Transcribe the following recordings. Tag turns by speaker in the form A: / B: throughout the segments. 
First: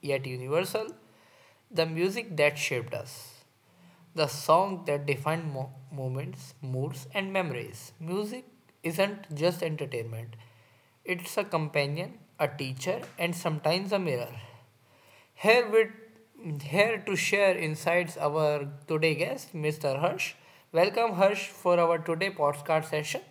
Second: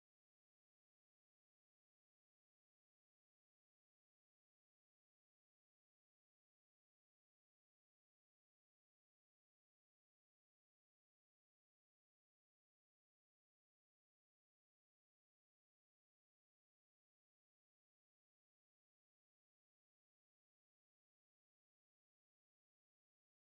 A: yet universal, the music that shaped us. The song that defined moments, moods, and memories. Music isn't just entertainment, it's a companion, a teacher, and sometimes a mirror. Here to share insights our today guest, Mr. Harsh. Welcome Harsh for our today podcast session.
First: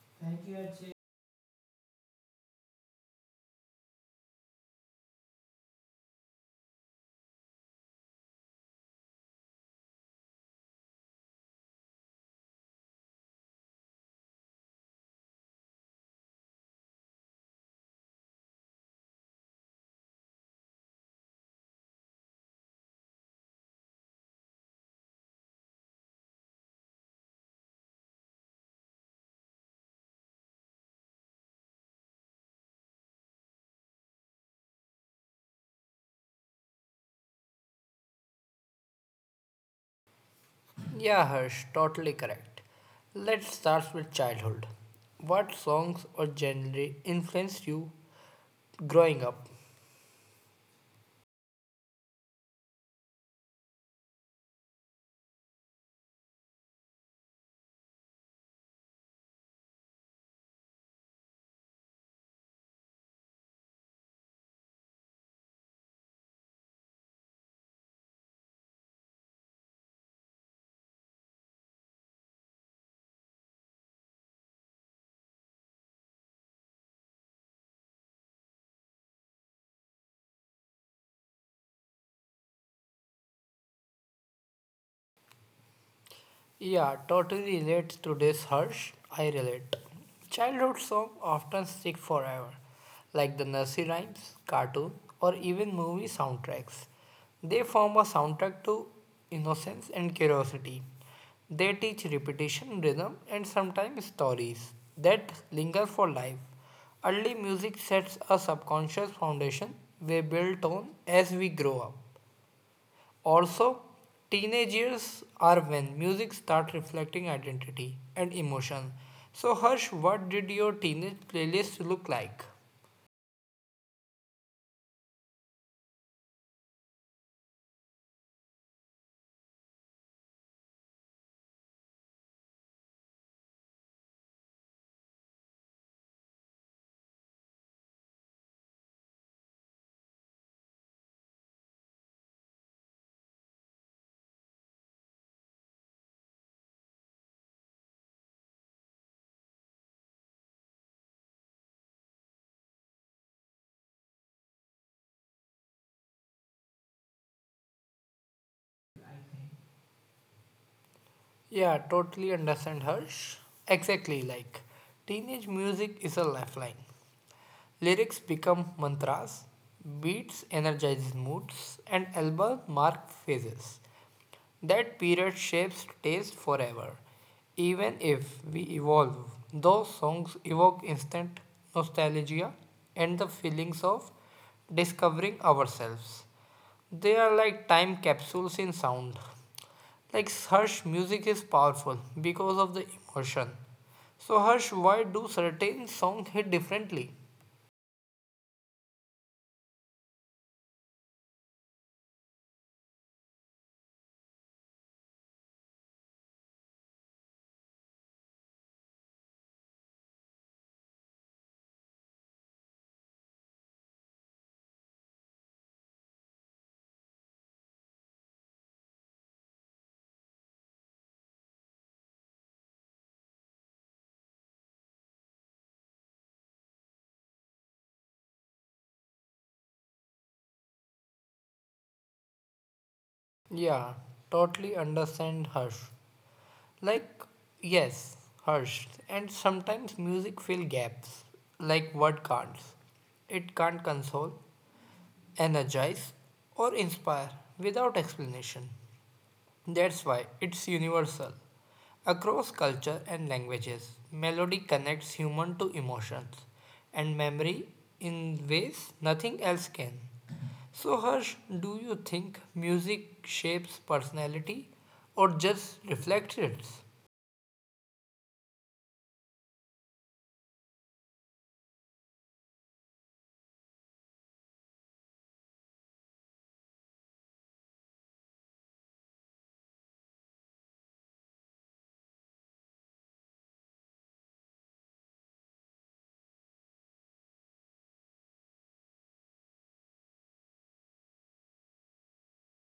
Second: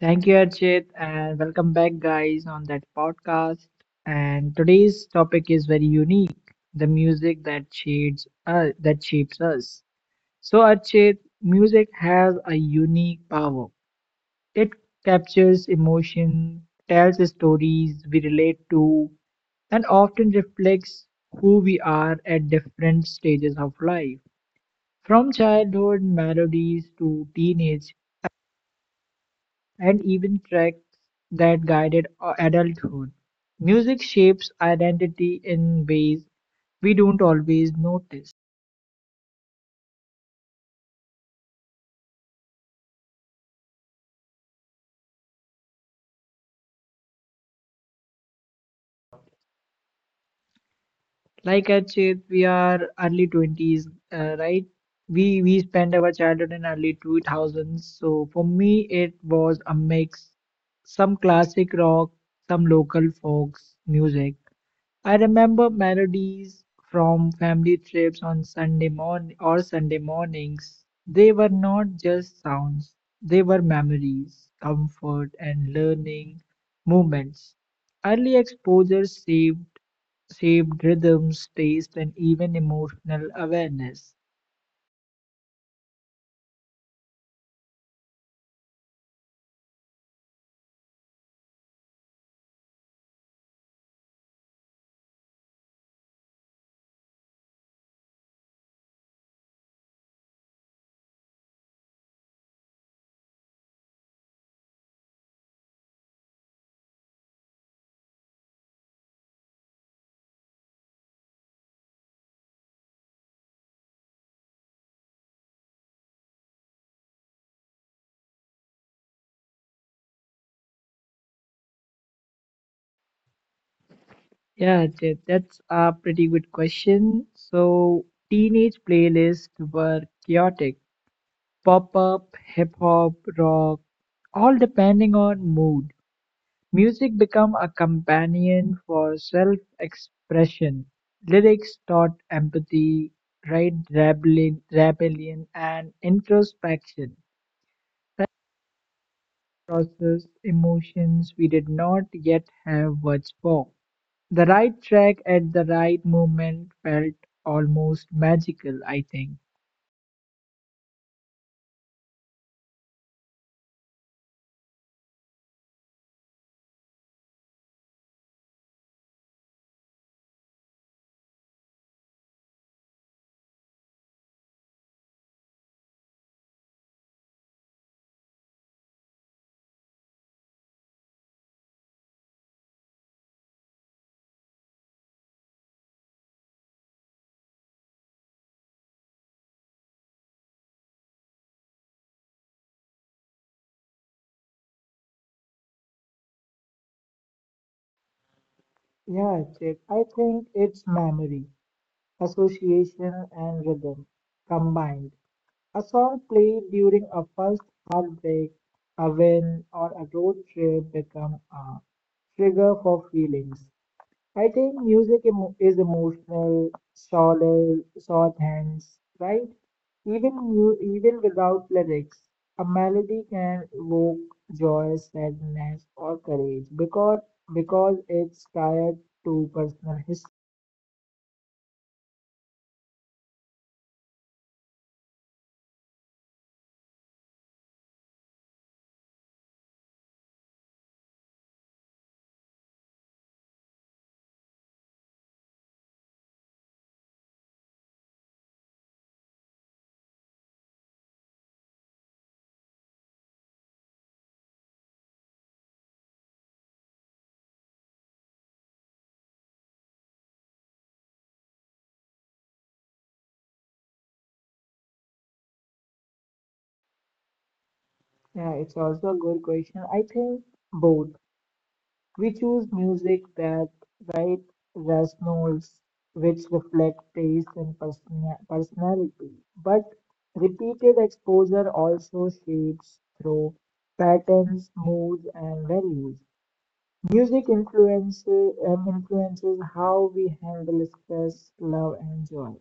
B: Thank you, Archit, and welcome back, guys, on that podcast. And today's topic is very unique: the music that shades that shapes us. So, Archit, music has a unique power. It captures emotion, tells stories we relate to, and often reflects who we are at different stages of life. From childhood melodies to teenage and even tracks that guided our adulthood. Music shapes identity in ways we don't always notice.
A: Yeah, Harsh, totally correct. Let's start with childhood. What songs or genre influenced you growing up?
B: Like Achit, we are early 20s, right? We spent our childhood in early 2000s. So for me, it was a mix, some classic rock, some local folks music, I remember melodies from family trips on Sunday morning or Sunday mornings. They were not just sounds, they were memories, comfort and learning moments. Early exposure saved rhythms, taste and even emotional awareness.
A: Yeah, totally relate to this, Harsh. I relate. Childhood songs often stick forever, like the nursery rhymes, cartoon, or even movie soundtracks. They form a soundtrack to innocence and curiosity. They teach repetition, rhythm, and sometimes stories that linger for life. Early music sets a subconscious foundation we build on as we grow up. Also, teenage years are when music start reflecting identity and emotion. So Harsh, what did your teenage playlist look like?
B: Yeah, Ajit, that's a pretty good question. So teenage playlists were chaotic. Pop-up, hip-hop, rock, all depending on mood. Music became a companion for self-expression; lyrics taught empathy, rebellion, and introspection, process emotions we did not yet have words for. The right track at the right moment felt almost magical, I think.
A: Yeah, totally understand Harsh. Exactly like teenage music is a lifeline. Lyrics become mantras, beats energize moods, and albums mark phases. That period shapes taste forever. Even if we evolve, those songs evoke instant nostalgia and the feelings of discovering ourselves. They are like time capsules in sound. Like Harsh, music is powerful because of the emotion. So Harsh, why do certain songs hit differently?
B: Yeah, Chip, I think it's memory, association, and rhythm combined. A song played during a first heartbreak, a win, or a road trip become a trigger for feelings. I think is emotional, solid, soft hands, right? Even without lyrics, a melody can evoke joy, sadness, or courage because it's tied to personal history.
A: Yeah, totally understand Harsh. Like, yes, Harsh. And sometimes music fill gaps, like word can't. It can't console, energize, or inspire without explanation. That's why it's universal. Across culture and languages, melody connects human to emotions and memory in ways nothing else can. So Harsh, do you think music shapes personality or just reflects it?
B: Yeah, it's also a good question. I think both. We choose music that right resonates, which reflect taste and personality. But repeated exposure also shapes through patterns, moods, and values. Music influences how we handle stress, love, and joy.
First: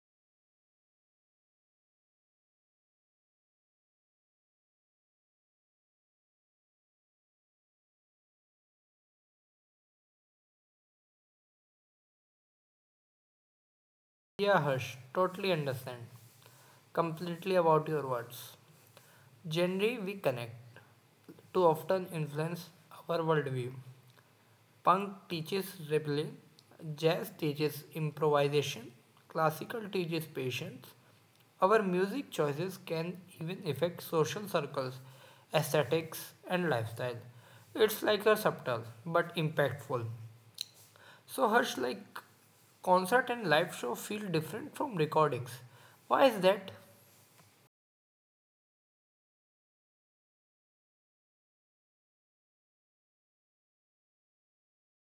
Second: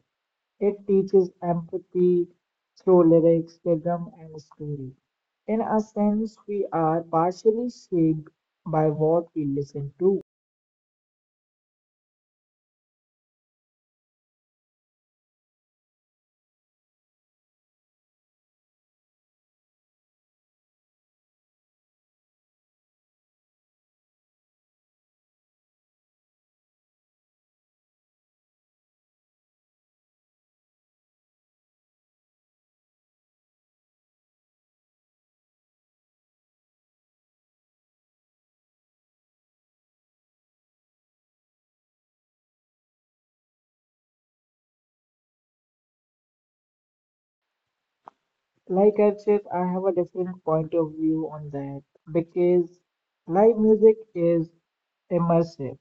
B: It teaches empathy through lyrics, rhythm, and story. In a sense, we are partially shaped by what we listen to.
A: Yeah, Harsh, totally understand. Completely about your words. Generally, we connect to often influence our worldview. Punk teaches rebellion, jazz teaches improvisation, classical teaches patience. Our music choices can even affect social circles, aesthetics, and lifestyle. It's like a subtle but impactful. So, Harsh, like concert and live show feel different from recordings. Why is that?
B: Like I've said, I have a different point of view on that because live music is immersive.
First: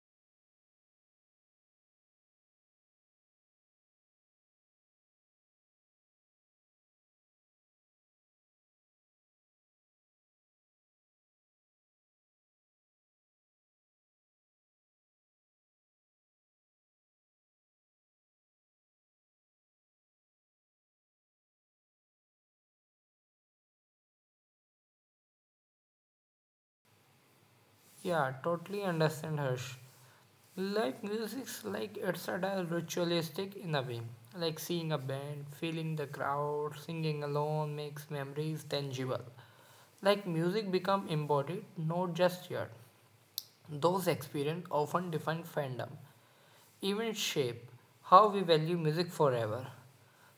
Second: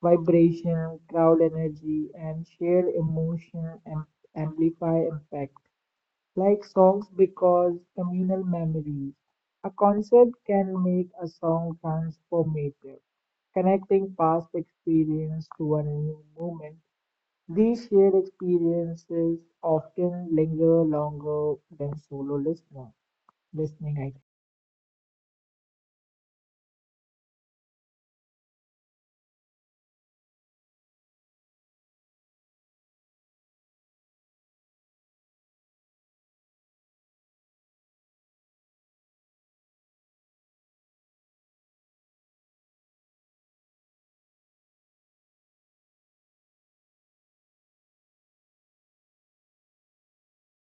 B: Vibration, crowd energy, and shared amplify impact. Like songs, because communal memories. A concert can make a song transformative, connecting past experience to a new moment. These shared experiences often linger longer than solo listening act.
A: Yeah, totally understand Harsh. Like music's like it's a ritualistic in a way. Like seeing a band, feeling the crowd, singing alone makes memories tangible. Like music become embodied, not just heard. Those experiences often define fandom, even shape how we value music forever.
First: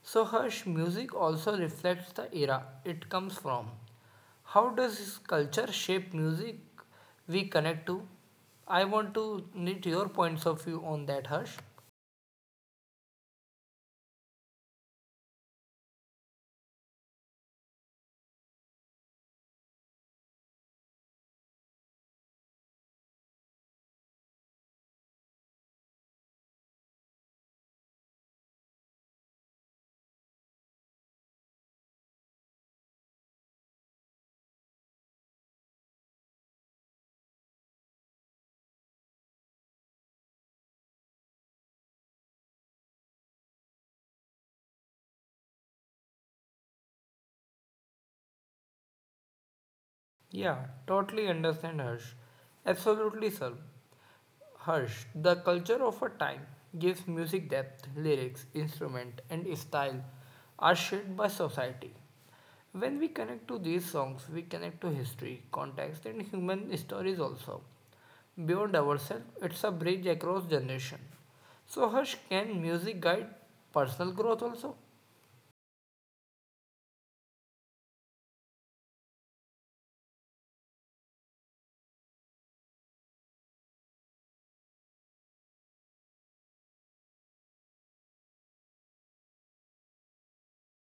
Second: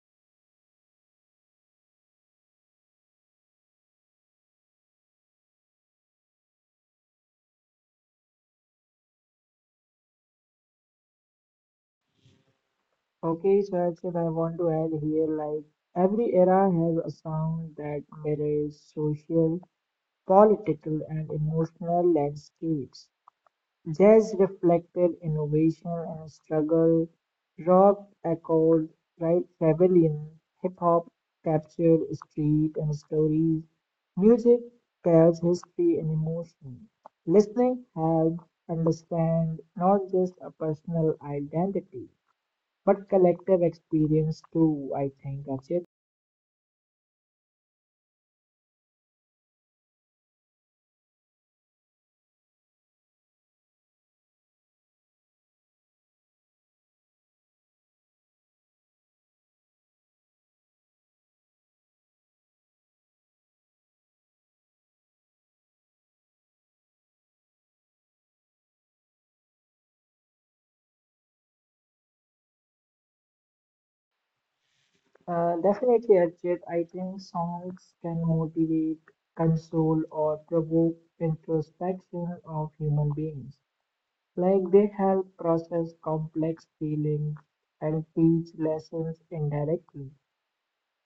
A: So, Harsh, music also reflects the era it comes from. How does culture shape music we connect to? I want to need your points of view on that, Harsh.
B: Okay, so Archit, I want to add here like every era has a sound that mirrors social, political, and emotional landscapes. Jazz reflected innovation and struggle, rock echoed right rebellion, hip hop captured street and stories, music tells history and emotion. Listening helps understand not just a personal identity but collective experience too, I think, Ajit.
A: Yeah, totally understand, Harsh. Absolutely, sir. Harsh, the culture of a time gives music depth, lyrics, instrument, and style are shaped by society. When we connect to these songs, we connect to history, context, and human stories also. Beyond ourselves, it's a bridge across generation. So, Harsh, can music guide personal growth also?
B: Definitely, Ajit. I think songs can motivate, console, or provoke introspection of human beings. Like they help process complex feelings and teach lessons indirectly.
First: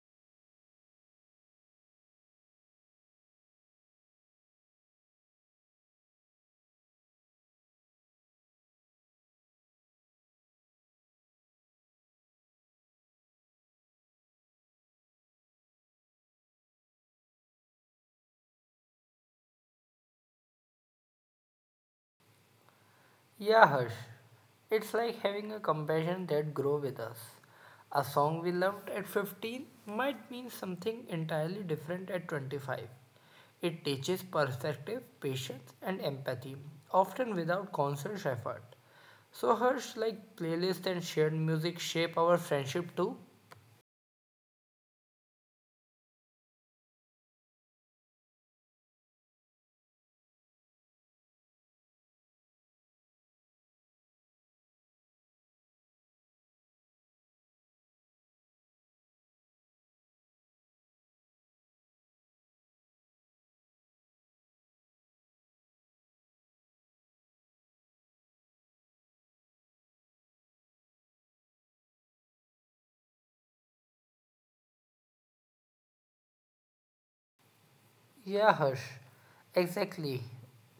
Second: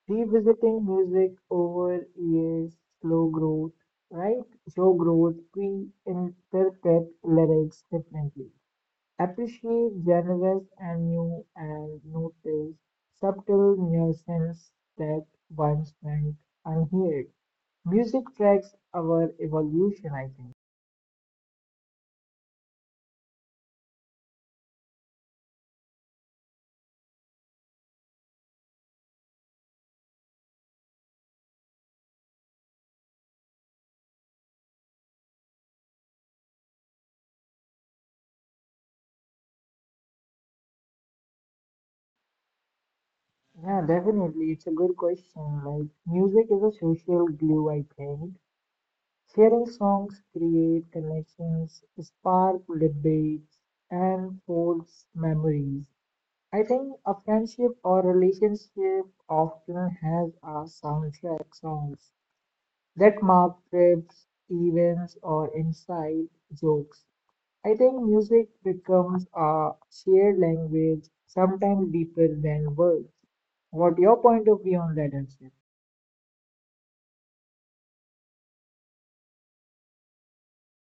B: Revisiting music over years, slow growth, right? Show growth, we interpret lyrics differently. Appreciate generous and new and notice subtle nuances that once went unheard. Music tracks our evolution, I think.
A: Yeah, Harsh. It's like having a compassion that grow with us. A song we loved at 15 might mean something entirely different at 25. It teaches perspective, patience, and empathy, often without conscious effort. So, Harsh, like playlists and shared music shape our friendship too.
B: Yeah, definitely. It's a good question. Like, music is a social glue, I think. Sharing songs create connections, spark debates, and forge memories. I think a friendship or relationship often has a soundtrack songs that mark trips, events, or inside jokes. I think music becomes a shared language, sometimes deeper than words. What your point of view on that, Archit?
A: Yeah, Harsh. Exactly.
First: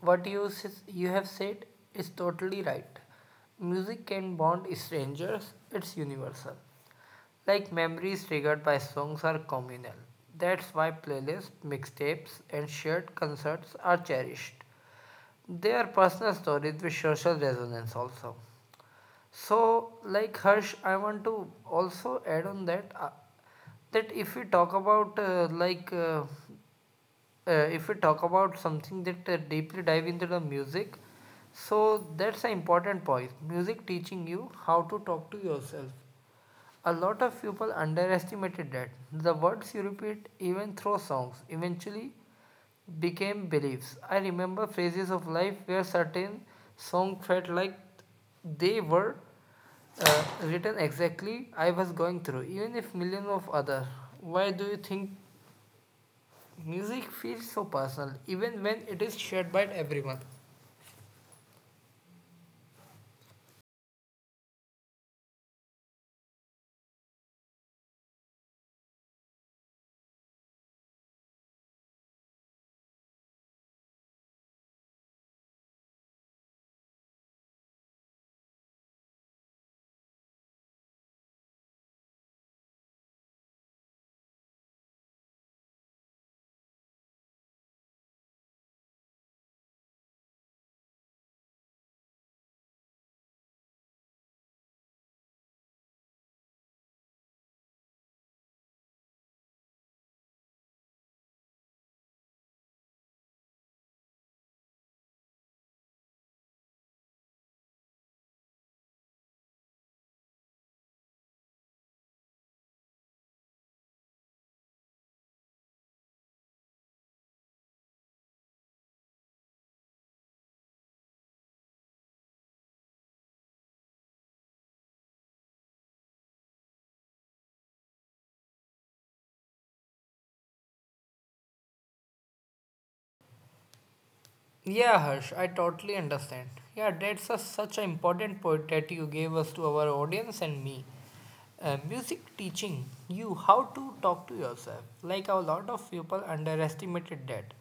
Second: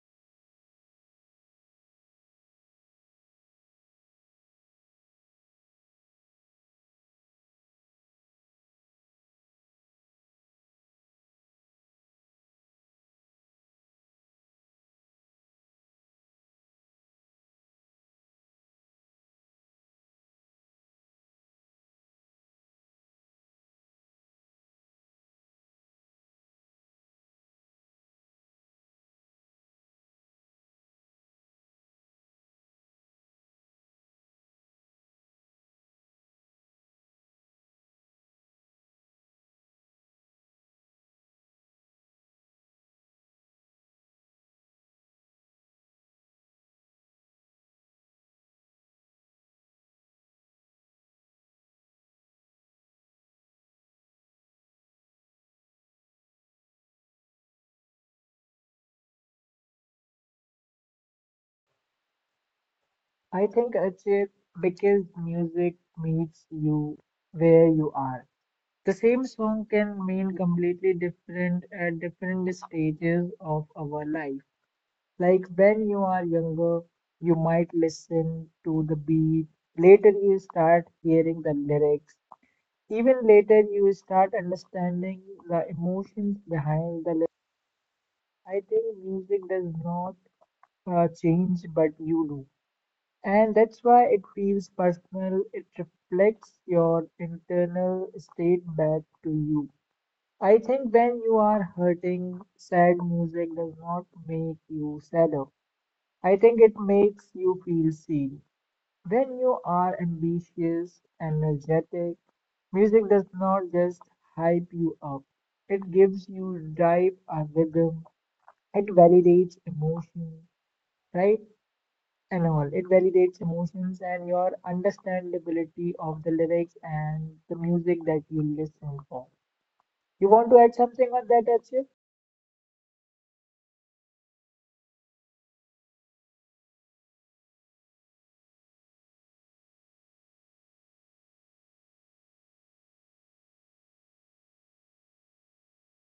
A: You have said is totally right. Music can bond strangers. It's universal. Like memories triggered by songs are communal. That's why playlists, mixtapes, and shared concerts are cherished. They are personal stories with social resonance also. So, like Harsh, I want to also add on that, that if we talk about if we talk about something that deeply dive into the music, so that's an important point. Music teaching you how to talk to yourself. A lot of people underestimated that. The words you repeat, even through songs, eventually became beliefs. I remember phases of life where certain songs felt like they were written exactly I was going through, even if millions of other. Why do you think music feels so personal, even when it is shared by everyone?
B: I think, Archit, because music meets you where you are. The same song can mean completely different at different stages of our life. Like when you are younger, you might listen to the beat. Later, you start hearing the lyrics. Even later, you start understanding the emotions behind the lyrics. I think music does not change, but you do. And that's why it feels personal. It reflects your internal state back to you. I think when you are hurting, sad music does not make you sadder. I think it makes you feel seen. When you are ambitious, energetic, music does not just hype you up, it gives you drive and rhythm, it validates emotion, right? And all. It validates emotions and your understandability of the lyrics and the music that you listen for. You want to add something on that, Archit?
A: Yeah, Harsh, I totally understand. Yeah, such an important point that you gave us to our audience and me. Music teaching you how to talk to yourself. Like a lot of people underestimated that.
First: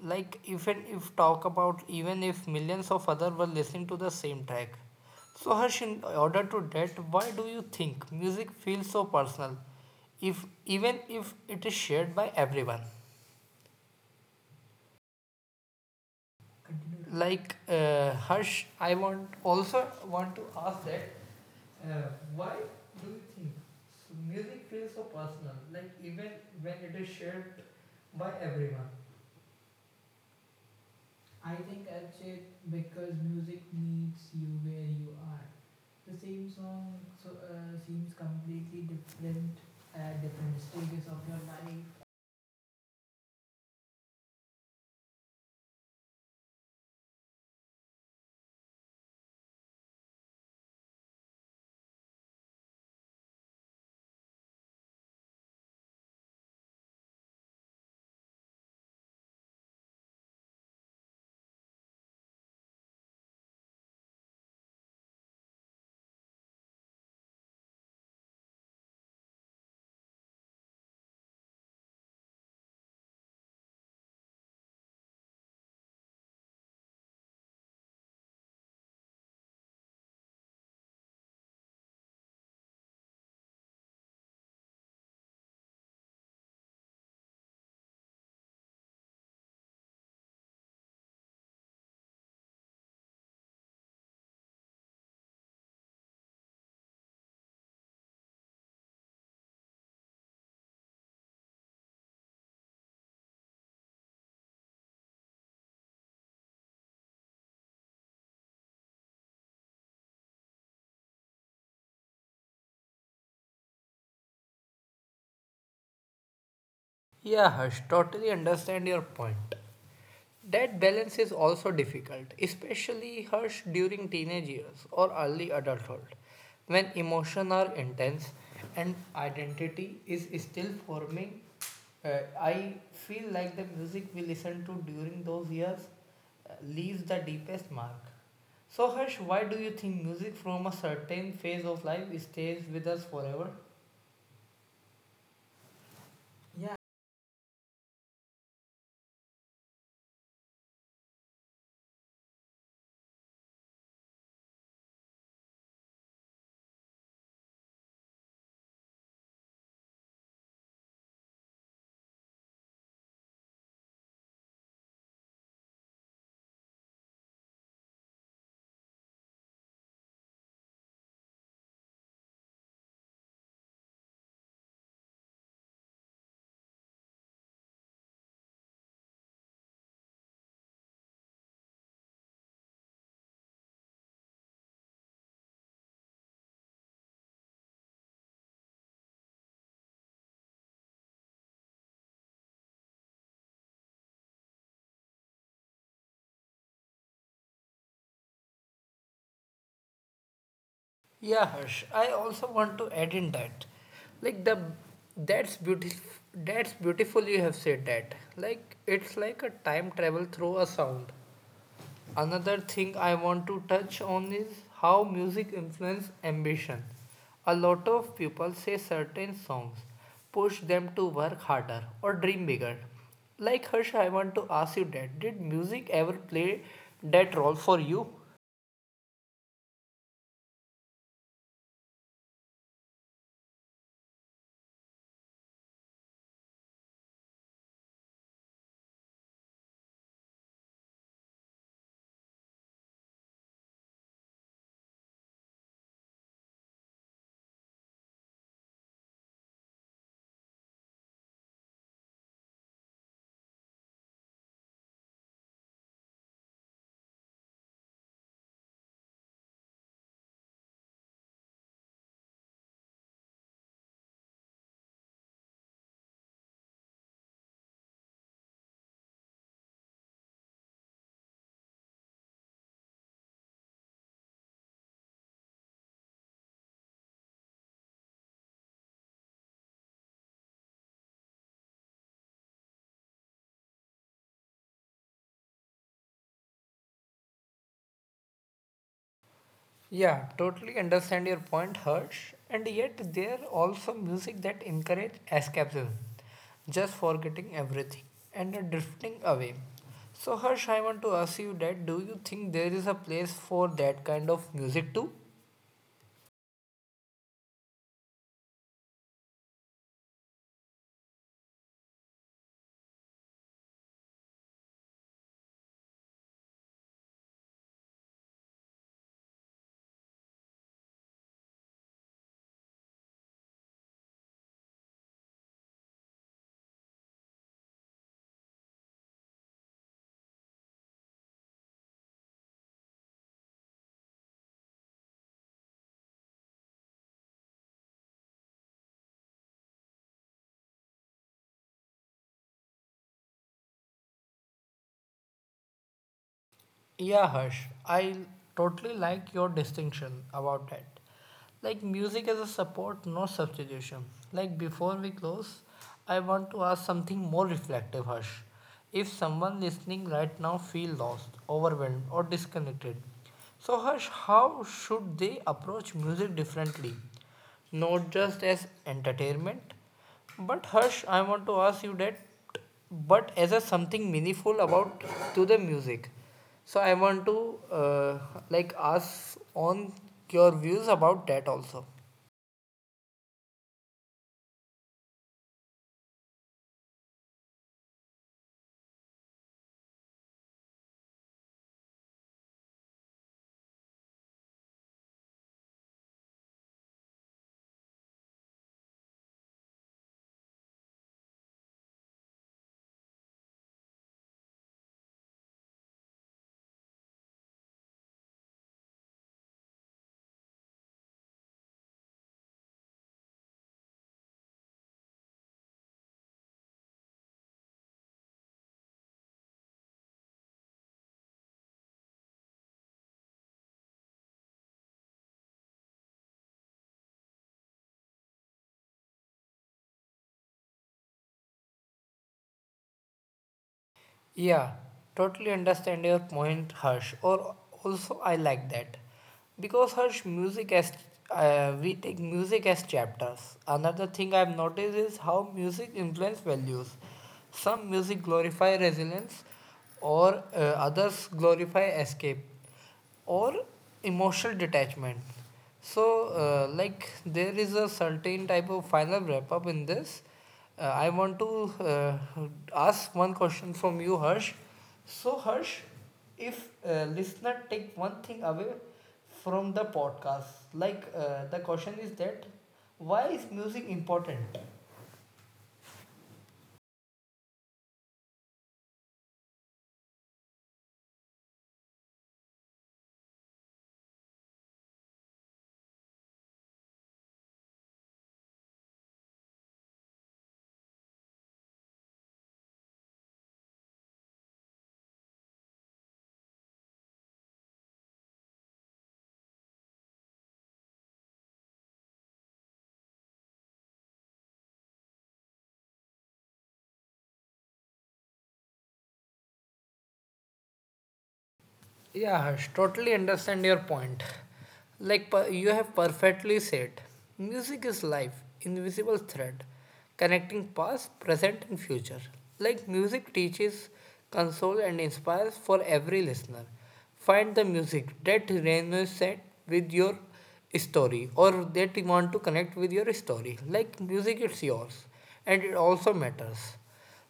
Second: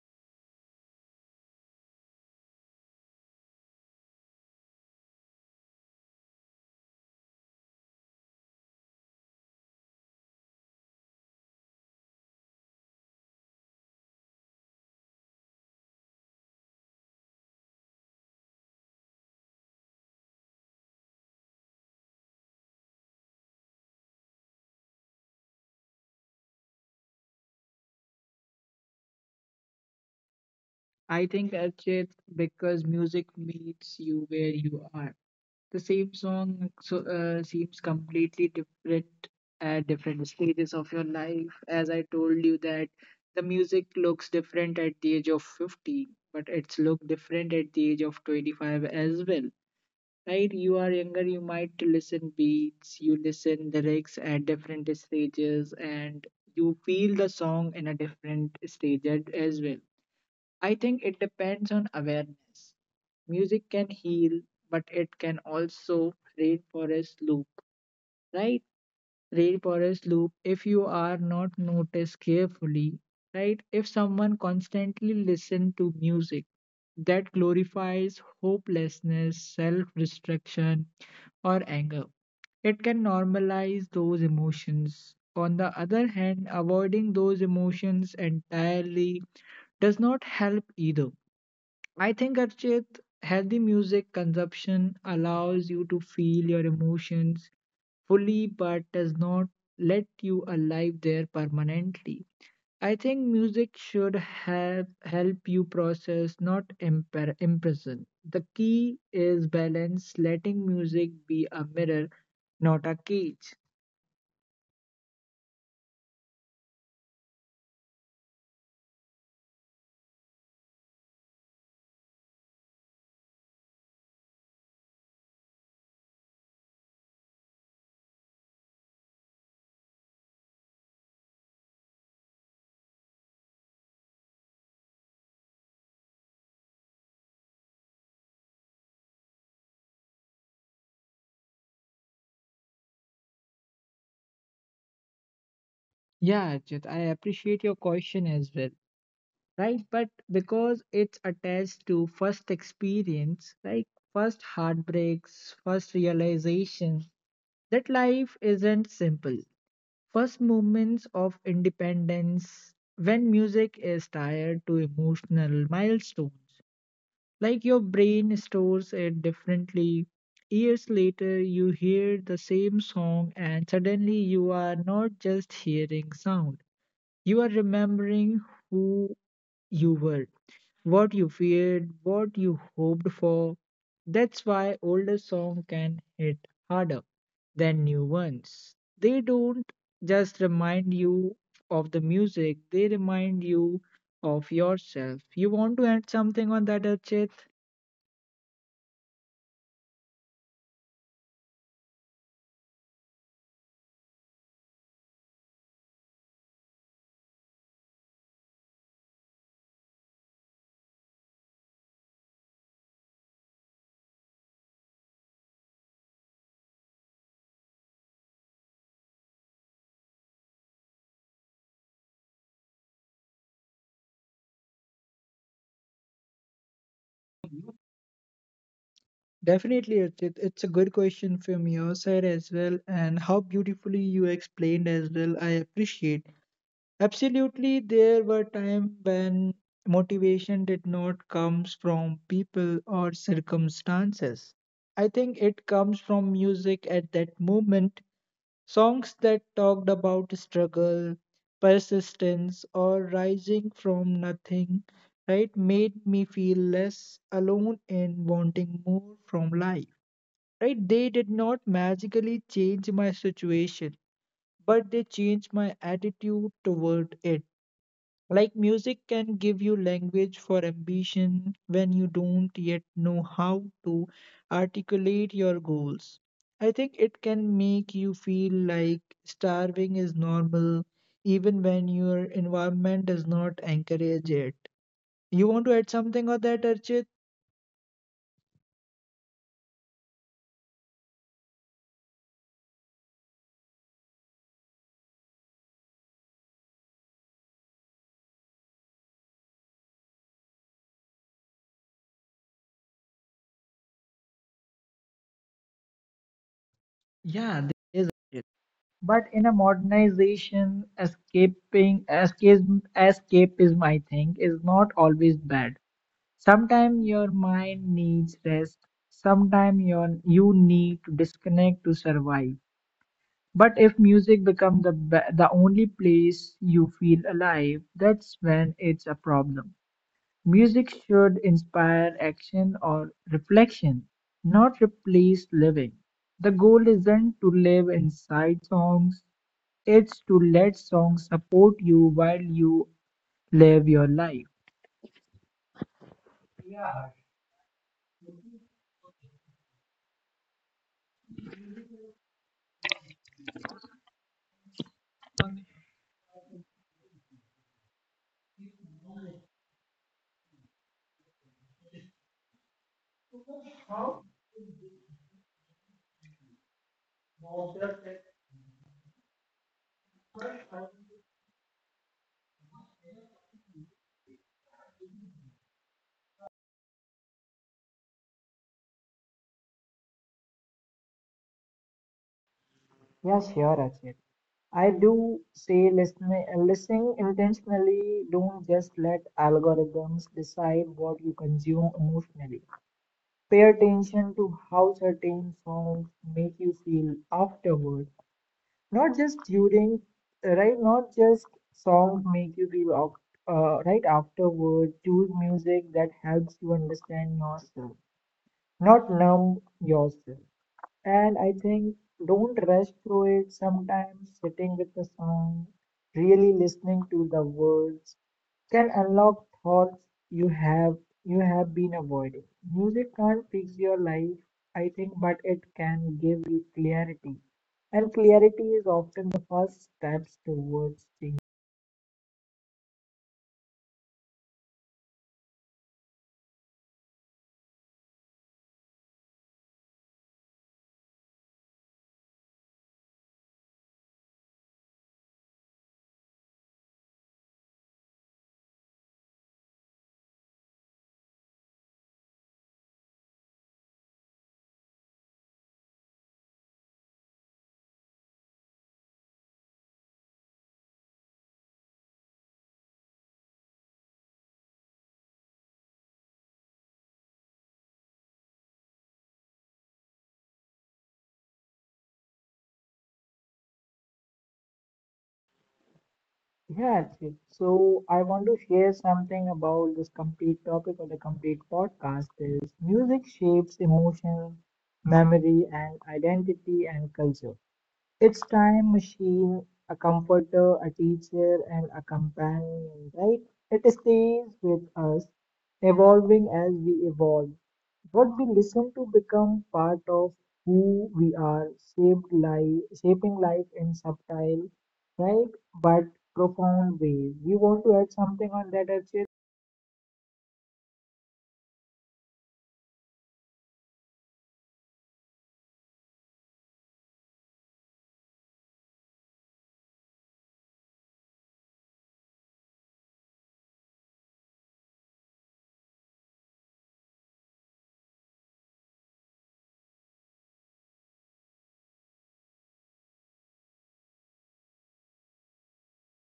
A: Like even if talk about, even if millions of other were listening to the same track. So Harsh, in order to that, why do you think music feels so personal if even if it is shared by everyone? Harsh, I want to ask that, uh, why do you think music feels so personal, like even when it is shared by everyone? I
B: I
A: think
B: think,
A: actually
B: Archit,
A: because
B: because
A: music
B: music
A: meets you
B: meets you
A: where
B: where
A: you
B: you
A: are.
B: are.
A: The
B: The
A: same
B: same
A: song,
B: song so, uh,
A: seems
B: seems
A: completely
B: completely
A: different
B: different
A: at
B: at
A: different
B: different
A: stages of
B: stages
A: your
B: of your
A: life.
B: life. As I told you that the music looks different at the age of 50, but it's look different at the age of 25 as well. Right? You are younger, you might listen beats, you listen lyrics at different stages, and you feel the song in a different as well. I think it depends on awareness. Music can heal, but it can also rainforest loop, right? Rainforest loop, if you are not noticed carefully, right? If someone constantly listen to music that glorifies hopelessness, self-destruction, or anger, it can normalize those emotions. On the other hand, avoiding those emotions entirely does not help either. I think Archit, healthy music consumption allows you to feel your emotions fully but does not let you alive there permanently. I think music should have help you process, not impre- imprison. The key is balance, letting music be a mirror, not a cage.
A: Yeah Harsh, totally understand your point. That balance is also difficult, especially harsh during teenage years or early adulthood, when emotions are intense and identity is still forming. Uh, I feel like the music we listen to during those years leaves the deepest mark. So, Harsh, why do you think music from a certain phase of life stays with us forever?
B: Yeah, Archit, I
A: Yeah,
B: appreciate your question as well. Right? But because it's attached to first experience, like first heartbreaks, first realization that life isn't simple. First moments of independence, when music is tied to emotional milestones, like your brain stores it differently. Years later, you hear the same song, and suddenly you are not just hearing sound, you are remembering who you were what you feared, what you hoped for. That's why older songs can hit harder than new ones. They don't just remind you of the music, they remind you of yourself. You want to add something on that, Archit?
A: Yeah, Harsh. I also want to add in that, like the that's beautiful. That's beautiful. You have said that. Like it's like a time travel through a sound. Another thing I want to touch on is how music influences ambition. A lot of people say certain songs push them to work harder or dream bigger. Like Harsh, I want to ask you that. Did music ever play that role for you?
B: Definitely, Archit. It's a good question from your side as well, and how beautifully you explained as well. I appreciate. Absolutely, there were times when motivation did not comes from people or circumstances. I think it comes from music at that moment, songs that talked about struggle, persistence, or rising from nothing, right, made me feel less alone and wanting more from life. Right, they did not magically change my situation, but they changed my attitude toward it like music can give you language for ambition when you don't yet know how to articulate your goals. I think it can make you feel like starving is normal even when your environment does not encourage it. You want to add something on that, Archit?
A: Yeah, totally understand your point, Harsh. And yet, there also music that encourage escapism, just forgetting everything and drifting away. So, Harsh, I want to ask you that, do you think there is a place for that kind of music too?
B: Yeah, there is. It. But in a modernization, escapism, I think, is not always bad. Sometimes your mind needs rest, sometimes you need to disconnect to survive. But if music becomes the only place you feel alive, that's when it's a problem. Music should inspire action or reflection, not replace living. The goal isn't to live inside songs, it's to let songs support you while you live your life.
A: Yeah, Harsh, I totally like your distinction about that. Like music as a support, no substitution. Like before we close, I want to ask something more reflective, Harsh. If someone listening right now feel lost, overwhelmed, or disconnected, so Harsh, how should they approach music differently? Not just as entertainment, but Harsh, I want to ask you that, but as a something meaningful about to the music. So I want to uh, like ask on your views about that also.
B: Yeah, sure, Achit. I do say listen, listening intentionally. Don't just let algorithms decide what you consume emotionally. Pay attention to how certain songs make you feel afterward, not just during, right? Not just songs make you feel right afterward. Choose music that helps you understand yourself, not numb yourself. And I think don't rush through it. Sometimes sitting with the song, really listening to the words, can unlock thoughts you have you have been avoiding. Music can't fix your life, I think, but it can give you clarity. And clarity is often the first steps towards change.
A: Yeah, totally understand your point harsh, or also I like that. Because harsh, music as, we take music as chapters. Another thing I've noticed is how music influence values. Some music glorify resilience, or others glorify escape or emotional detachment. So, like there is a certain type of final wrap up in this. I want to uh, ask one question from you harsh. So harsh, if listener take one thing away from the podcast, like, the question is that, why is music important?
B: Yeah, Ajit. So I want to share something about this complete topic or the complete podcast is music shapes emotion, memory, and identity and culture. It's time machine, a comforter, a teacher, and a companion, right? It stays with us, evolving as we evolve. What we listen to become part of who we are, shaped life, shaping life in subtle, right, but profound ways. You want to add something on that, Archit?
A: Yeah, Harsh, totally understand your point. Like you have perfectly said, music is life, invisible thread, connecting past, present, and future. Like music teaches, consoles, and inspires for every listener. Find the music that resonates with your story, or that you want to connect with your story. Like music, it's yours, and it also matters.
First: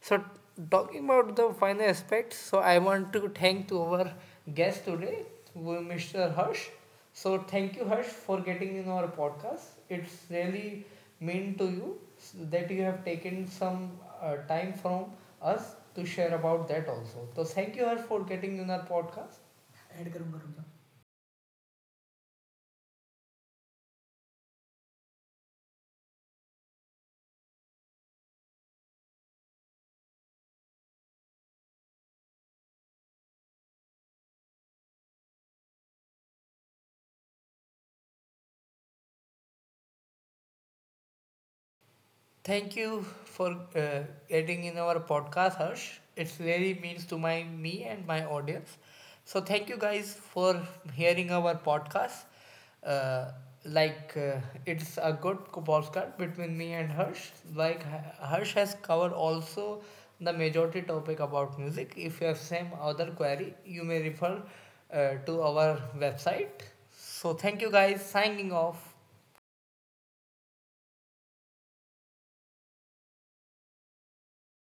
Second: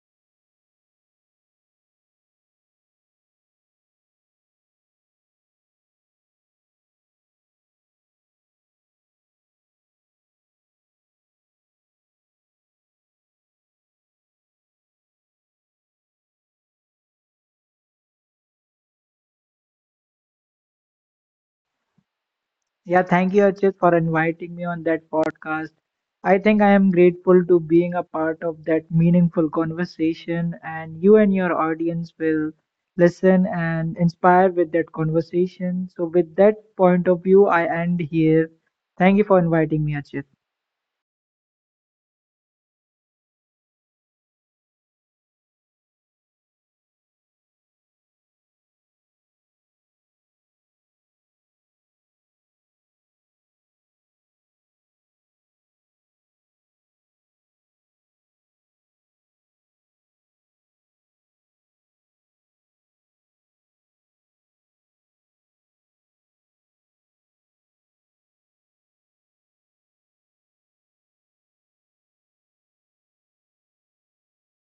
A: So talking about the final aspect, so I want to thank to our guest today, who Mr. Harsh. So thank you, Harsh, for getting in our podcast. It's really mean to you that you have taken some time from us to share about that also. So thank you, Harsh, for getting in our podcast.
B: Yeah, thank you, Archit, for inviting me on that podcast. I think I am grateful to being a part of that meaningful conversation, and you and your audience will listen and inspire with that conversation. So, with that point of view, I end here. Thank you for inviting me, Archit.
A: Thank you for getting in our podcast, Harsh. It really means to my me and my audience. So thank you guys for hearing our podcast. Uh, like uh, it's a good podcast between me and Harsh. Like Harsh has covered also the majority topic about music. If you have same other query, you may refer to our website. So thank you guys. Signing off.